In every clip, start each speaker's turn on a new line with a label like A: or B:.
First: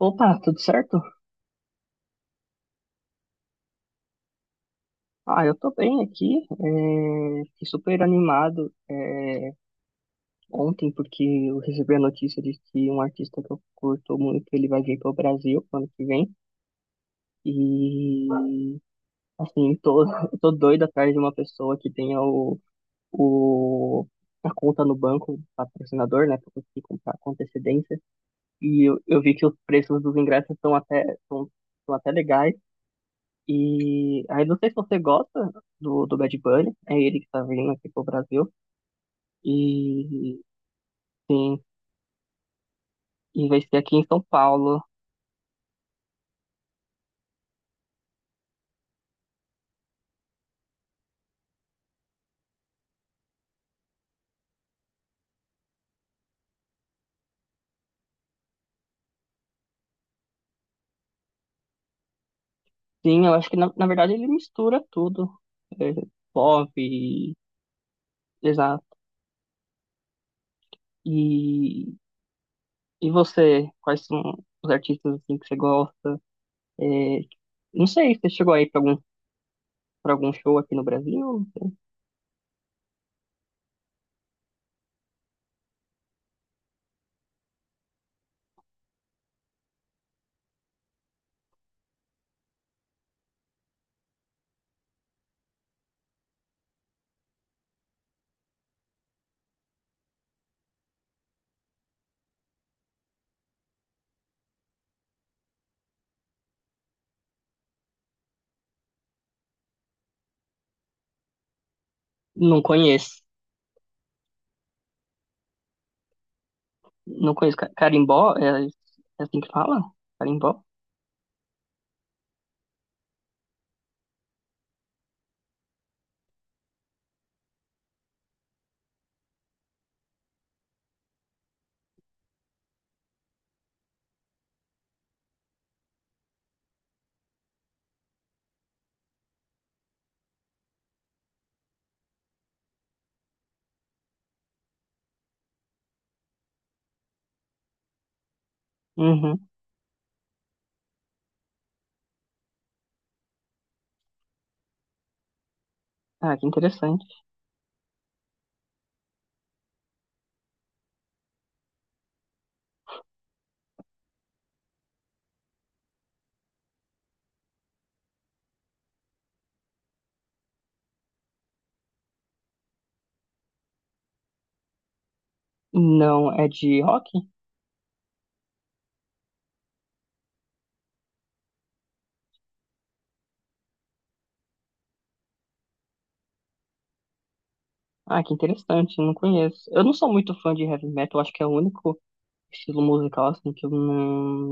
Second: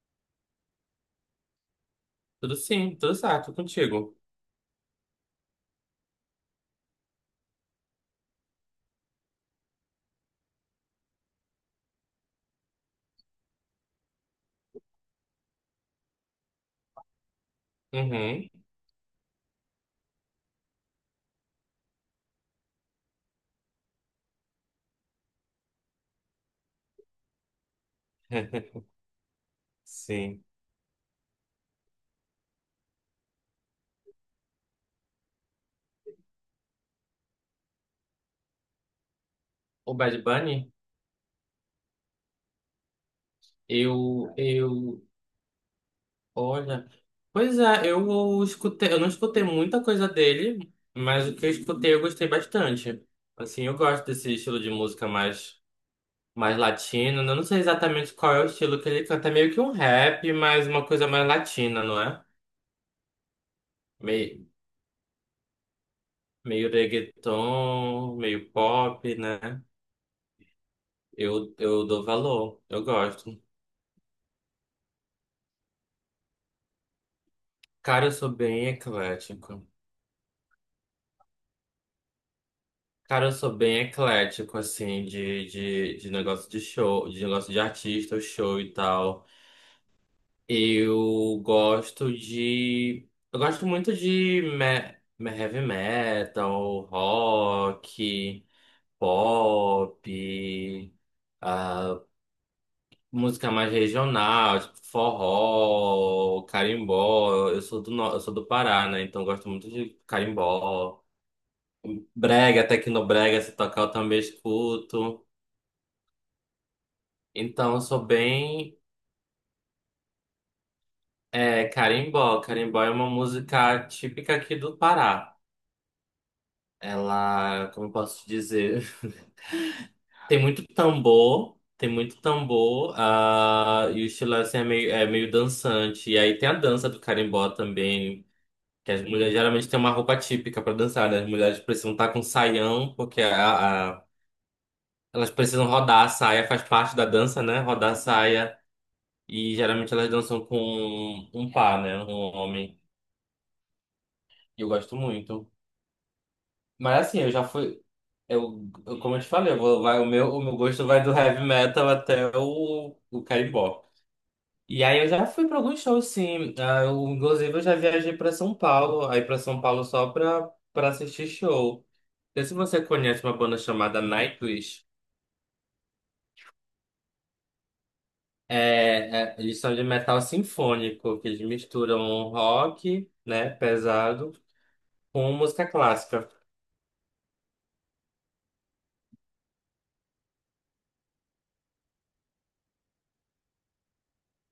A: Opa, tudo certo?
B: Tudo sim, tudo certo, contigo.
A: Ah, eu tô bem aqui. Fiquei super animado ontem porque eu recebi a notícia de que um artista que eu curto muito, ele vai vir pro Brasil ano que vem. E
B: Uhum.
A: assim, eu tô doido atrás de uma pessoa que tenha o a conta no banco, patrocinador, né, pra conseguir comprar com antecedência. E eu vi que os preços dos
B: Sim.
A: ingressos estão até legais. E aí não sei se você gosta do Bad Bunny, é ele que tá vindo aqui pro Brasil.
B: O Bad
A: E
B: Bunny,
A: sim, e vai ser aqui em São
B: eu,
A: Paulo.
B: eu, olha, pois é, eu escutei, eu não escutei muita coisa dele, mas o que eu escutei eu gostei bastante. Assim, eu gosto desse estilo de música mais latino. Eu não sei exatamente qual é o estilo que ele canta, é meio que um rap, mas uma coisa mais latina, não é?
A: Sim, eu acho que na verdade ele
B: Meio,
A: mistura tudo. É,
B: meio
A: pop,
B: reggaeton, meio
A: exato.
B: pop, né? Eu
A: E,
B: dou valor, eu
A: e
B: gosto.
A: você, quais são os artistas assim, que você gosta? É, não
B: Cara, eu
A: sei, você
B: sou
A: chegou
B: bem
A: aí pra algum,
B: eclético.
A: pra algum show aqui no Brasil?
B: Cara, eu sou bem eclético, assim, de negócio de show, de negócio de artista, show e tal. Eu gosto de. Eu gosto muito de heavy metal, rock, pop, ah, música mais regional, tipo forró, carimbó. Eu sou do, no- eu sou do Pará, né? Então eu gosto muito de carimbó.
A: Não
B: Brega,
A: conheço.
B: tecnobrega, se tocar eu também escuto.
A: Não conheço.
B: Então, eu sou
A: Carimbó, é,
B: bem
A: é assim que fala? Carimbó?
B: carimbó. Carimbó é uma música típica aqui do Pará. Ela, como eu posso dizer, tem muito tambor, e o estilo assim, é meio dançante. E aí tem a dança do carimbó também, que as mulheres geralmente têm uma roupa típica para dançar, né? As mulheres precisam estar com saião, porque elas precisam rodar a saia, faz parte da dança, né? Rodar a saia.
A: Uhum.
B: E geralmente elas dançam com um par, né? Um homem. E eu gosto muito.
A: Ah, que interessante.
B: Mas assim, eu já fui. Como eu te falei, o meu gosto vai do heavy metal até o carimbó. E aí eu já fui pra alguns shows, sim. Ah, eu, inclusive, eu já viajei pra São Paulo. Aí pra São Paulo só pra assistir show. Não sei se você conhece uma banda chamada Nightwish.
A: Não, é de rock?
B: Eles são de metal sinfônico, que eles misturam rock, né, pesado, com música clássica.
A: Ah, que interessante, não conheço. Eu não sou muito fã de heavy metal, acho que é o único estilo musical assim que eu não,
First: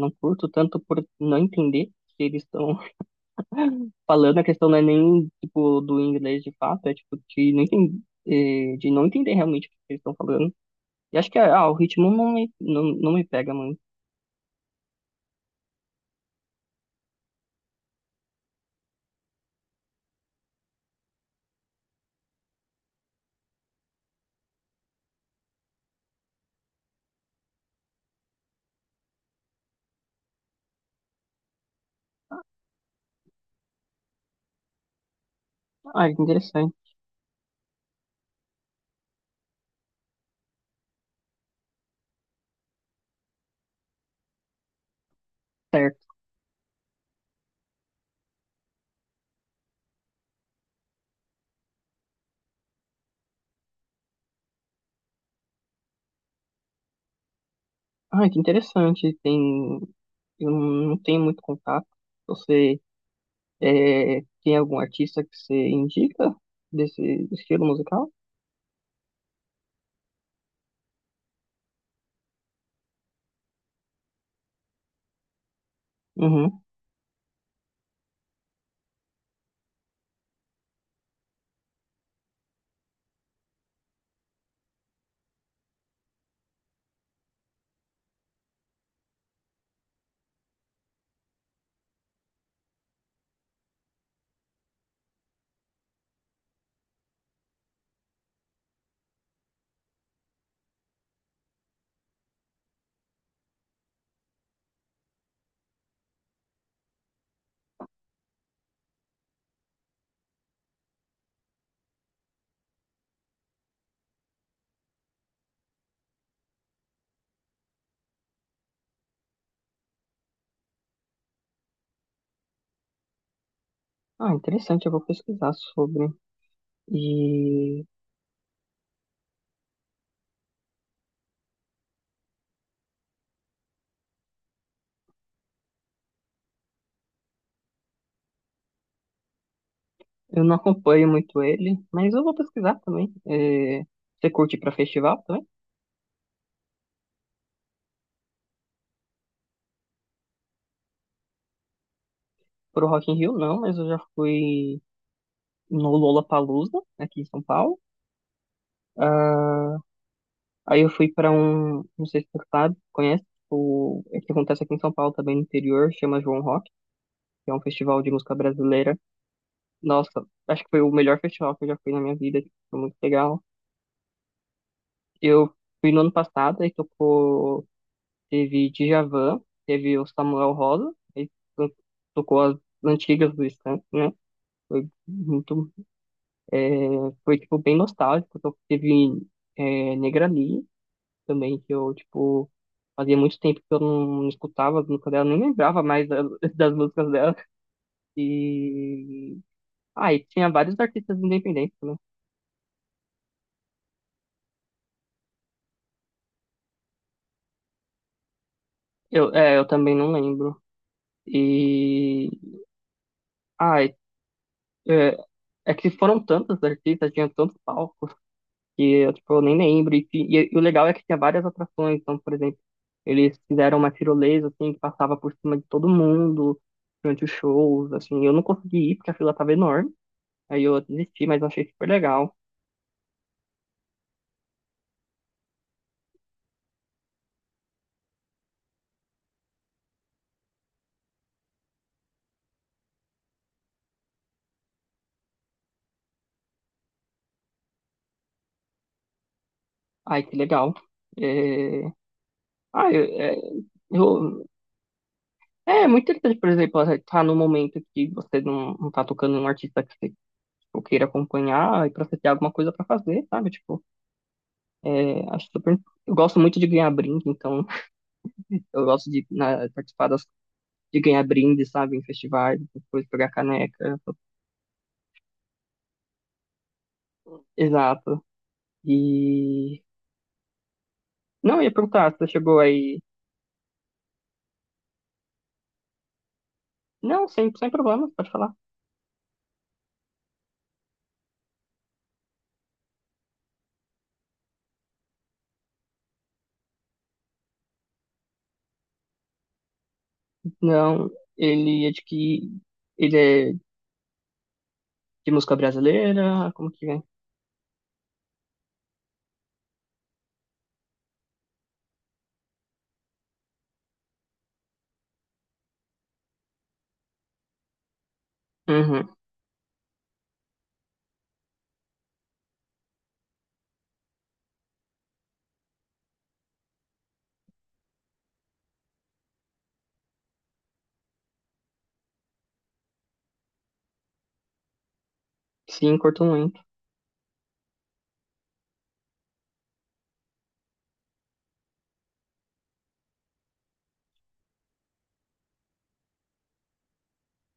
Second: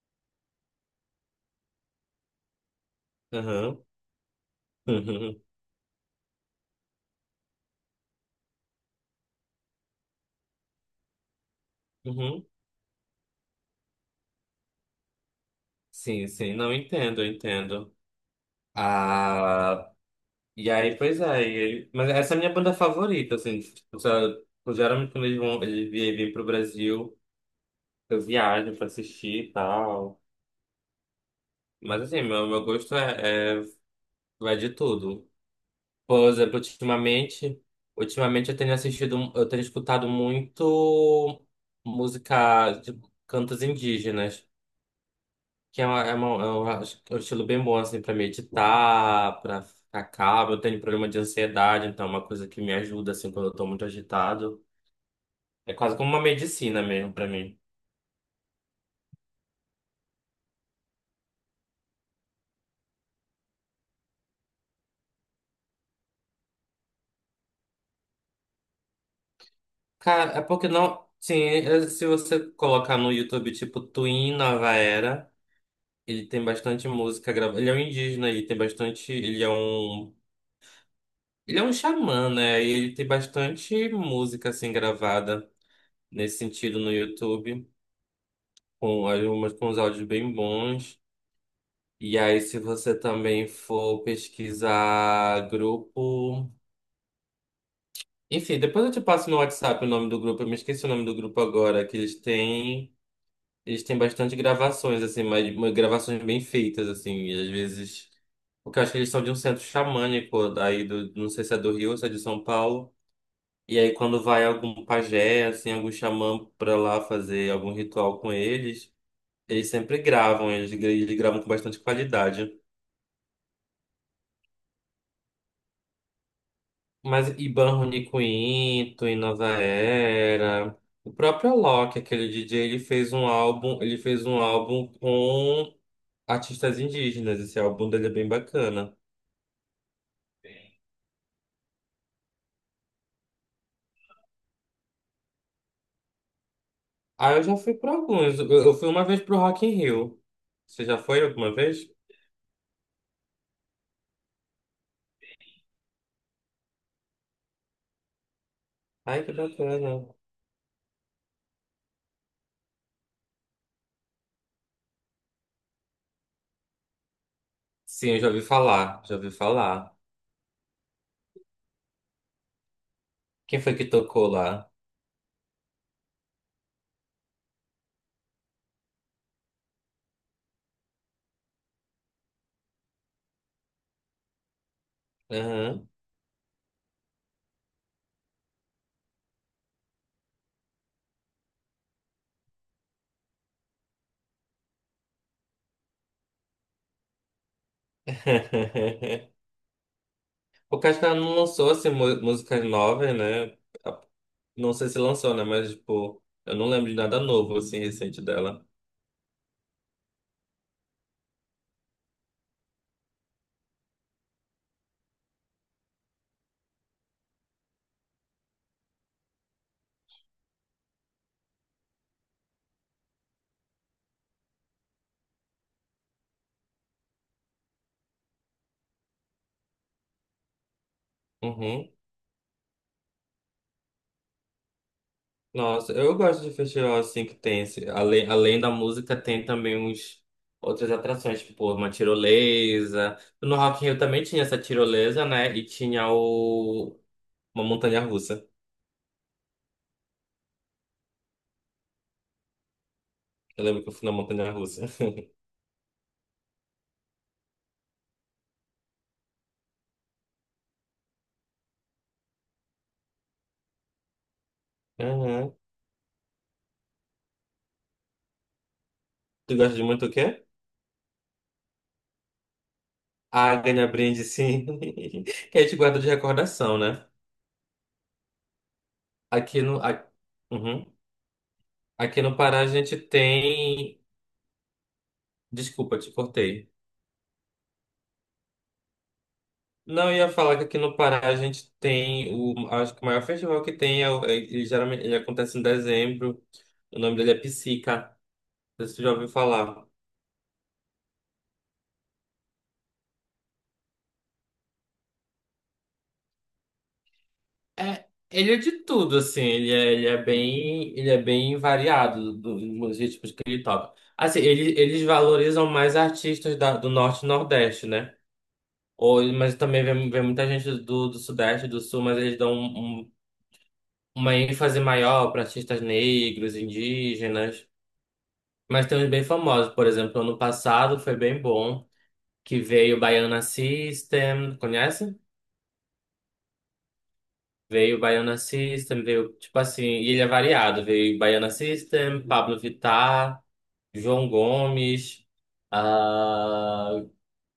A: não curto tanto por não entender o que eles estão
B: Aham,
A: falando. A questão não é nem
B: uhum,
A: tipo do inglês de fato, é tipo de não entender realmente o que eles estão falando. E acho que o ritmo não
B: uhum.
A: me, não, não me pega muito.
B: Sim, sim, não entendo, eu entendo. Ah, e aí, pois é, mas essa é a minha banda favorita, assim, tipo, se eu- geralmente quando eles vão, eles vêm pro Brasil, eu viajo pra assistir e tal. Mas assim, meu gosto é, vai de tudo.
A: Ah, que
B: Por exemplo,
A: interessante.
B: ultimamente eu tenho assistido, eu tenho escutado muito música, tipo, cantos indígenas. Que é, uma, é, uma- é um estilo bem bom, assim, pra meditar, pra ficar calmo. Eu tenho problema de ansiedade, então é uma coisa que me ajuda, assim, quando eu tô muito agitado. É quase como uma medicina mesmo pra mim.
A: Ah, que interessante. Eu não tenho muito contato. Você tem algum artista que você indica desse estilo musical?
B: Cara, é porque não. Sim, é- se você colocar no YouTube, tipo, Twin Nova Era, ele tem
A: Uhum.
B: bastante música gravada. Ele é um indígena e tem bastante. Ele é um. Ele é um xamã, né? E ele tem bastante música, assim, gravada nesse sentido no YouTube. Com, algumas, com os áudios bem bons. E aí, se você também for pesquisar grupo. Enfim, depois eu te passo no WhatsApp o nome do grupo. Eu me esqueci o nome do grupo agora, que eles têm. Eles têm bastante gravações, assim, mas gravações bem feitas, assim. E às vezes. Porque eu acho que eles são de um centro xamânico, daí do, não sei se é do Rio ou se é de São Paulo. E aí, quando vai algum pajé, assim, algum xamã pra lá fazer algum ritual com eles, eles sempre gravam, eles gravam com bastante qualidade.
A: Ah, interessante. Eu vou pesquisar sobre.
B: Mas Iban
A: E
B: Rony Quinto, e Nova Era. O próprio Alok, aquele DJ, ele fez um álbum, ele fez um álbum com artistas indígenas. Esse álbum dele é bem bacana.
A: eu não acompanho muito ele, mas eu vou pesquisar também. Você curte para festival também?
B: Ah, eu já fui para alguns. Eu fui uma vez pro Rock in Rio. Você já foi alguma vez?
A: Pro Rock in Rio não, mas eu já fui no Lollapalooza aqui em São Paulo.
B: Ai, que
A: Ah,
B: bacana.
A: aí eu fui pra um, não sei se você sabe, conhece, é que acontece aqui em São Paulo, também no interior, chama João Rock, que é um festival
B: Sim,
A: de
B: eu já
A: música
B: ouvi
A: brasileira.
B: falar, já ouvi falar.
A: Nossa, acho que foi o melhor festival que eu já fui na minha vida, tipo, foi muito legal.
B: Quem foi que tocou lá?
A: Eu fui no ano passado, aí tocou, teve Djavan, teve o Samuel Rosa, aí to- tocou as antigas do Skank, né? Foi muito,
B: Aham.
A: é, foi, tipo, bem nostálgico, teve Negra Lee, também, que eu, tipo, fazia muito tempo que eu não escutava as músicas dela, nem lembrava mais das músicas dela. E. Ah, e tinha vários
B: O Cascão
A: artistas
B: não lançou
A: independentes,
B: assim,
A: né?
B: mu- músicas novas, né? Não sei se lançou, né? Mas, tipo, eu não lembro de nada novo, assim, recente dela.
A: Eu também não lembro. E. Ah, é que foram tantos artistas, tinha tantos palcos, que eu, tipo, eu nem lembro. E o legal é que tinha várias atrações, então, por exemplo. Eles fizeram uma tirolesa, assim, que passava por cima de todo mundo durante os shows, assim. Eu não consegui ir porque a fila tava enorme. Aí eu desisti, mas eu achei super
B: Uhum.
A: legal.
B: Nossa, eu gosto de festival, assim, que tem esse... além da música, tem também uns... Outras atrações, tipo, uma tirolesa. No Rock in Rio também tinha essa tirolesa, né? E tinha o... Uma montanha-russa.
A: Ai, que legal. É... Ah,
B: Eu lembro que eu fui na
A: eu-
B: montanha-russa.
A: é muito interessante, por exemplo, você tá num momento que você não, tá tocando um artista que você tipo, queira acompanhar e pra você ter alguma coisa pra fazer, sabe? Tipo, acho
B: Uhum.
A: super. Eu gosto muito de ganhar brinde, então eu gosto de
B: Tu gosta de muito
A: participar
B: o quê?
A: de ganhar brinde, sabe? Em festivais, depois pegar
B: Ah,
A: caneca.
B: ganha brinde, sim. Que a gente guarda de recordação, né?
A: Exato.
B: Aqui no...
A: E...
B: a- Uhum.
A: Não, eu ia perguntar,
B: Aqui
A: você
B: no
A: chegou
B: Pará a gente
A: aí.
B: tem desculpa, te cortei.
A: Não, sem problema, pode falar.
B: Não, eu ia falar que aqui no Pará a gente tem o, acho que o maior festival que tem, é, ele geralmente ele acontece em dezembro. O nome dele é Psica. Não sei se você já ouviu falar.
A: Não, ele é de que? Ele é de música brasileira? Como que é?
B: É, ele é de tudo, assim, ele é bem variado dos ritmos que ele toca. Assim, ele, eles valorizam mais artistas do norte e nordeste, né?
A: Uhum.
B: Ou, mas também vem, vem muita gente do, do sudeste, do sul, mas eles dão uma ênfase maior para artistas negros, indígenas. Mas tem uns bem famosos, por exemplo, ano passado foi bem bom, que veio o Baiana System, conhece?
A: Sim, curto muito.
B: Veio o Baiana System, veio, tipo assim, e ele é variado, veio Baiana System, Pablo Vittar, João Gomes, ah,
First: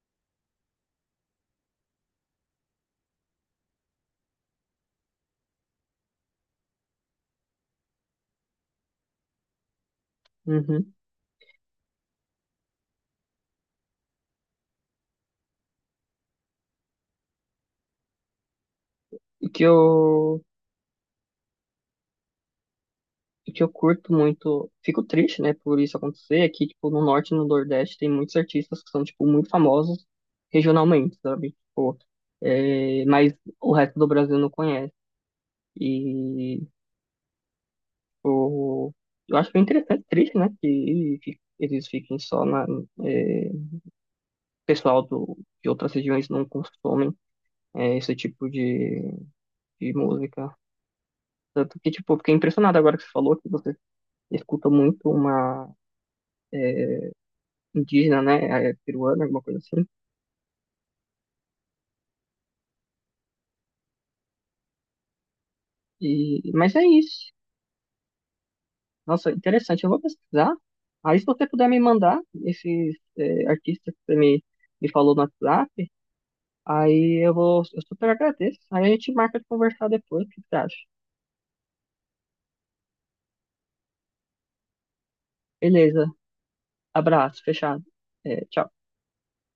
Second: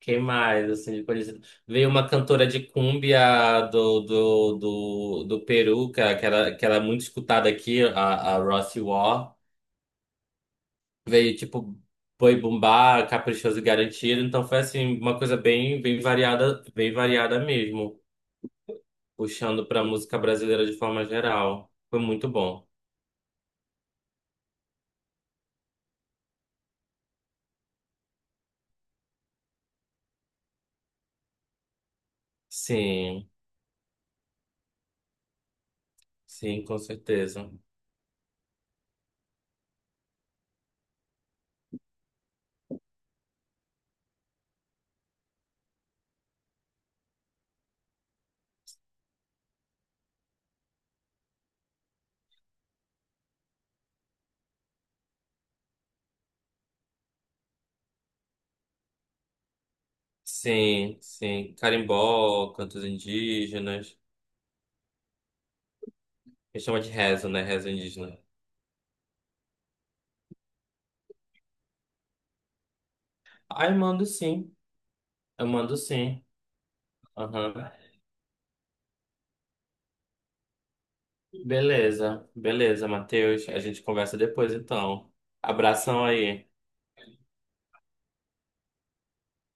B: quem mais, assim, de conhecido? Veio uma cantora de cumbia do Peru, que era, que era muito escutada aqui, a Rossi War.
A: Uhum.
B: Veio tipo Boi Bumbá, Caprichoso e Garantido, então foi assim uma coisa bem variada, bem variada mesmo,
A: E que
B: puxando para música
A: eu.
B: brasileira de forma geral. Foi muito bom.
A: E que eu curto muito. Fico triste, né, por isso acontecer. É que, tipo, no norte e no nordeste tem muitos artistas que são, tipo, muito famosos regionalmente, sabe? Tipo,
B: Sim,
A: mas o resto do Brasil não conhece. E,
B: sim, com certeza.
A: tipo, eu acho bem interessante, triste, né, que eles fiquem só. Na. é, Pessoal de outras regiões não consomem. Esse tipo de música. Tanto que, tipo, fiquei impressionado agora que você falou que você escuta muito uma é, indígena, né? Peruana, alguma coisa assim.
B: Sim, sim. Carimbó, cantos indígenas. Me
A: Mas
B: chama
A: é
B: de rezo,
A: isso.
B: né? Rezo indígena.
A: Nossa, interessante. Eu vou pesquisar. Aí, se você puder me mandar esses
B: Ah, eu
A: artistas que
B: mando
A: você me,
B: sim.
A: me falou no
B: Eu mando
A: WhatsApp,
B: sim.
A: aí
B: Aham.
A: eu super agradeço. Aí a gente marca de conversar depois, o que você acha?
B: Beleza, beleza, Matheus. A gente conversa depois, então.
A: Beleza.
B: Abração aí.
A: Abraço, fechado. Tchau.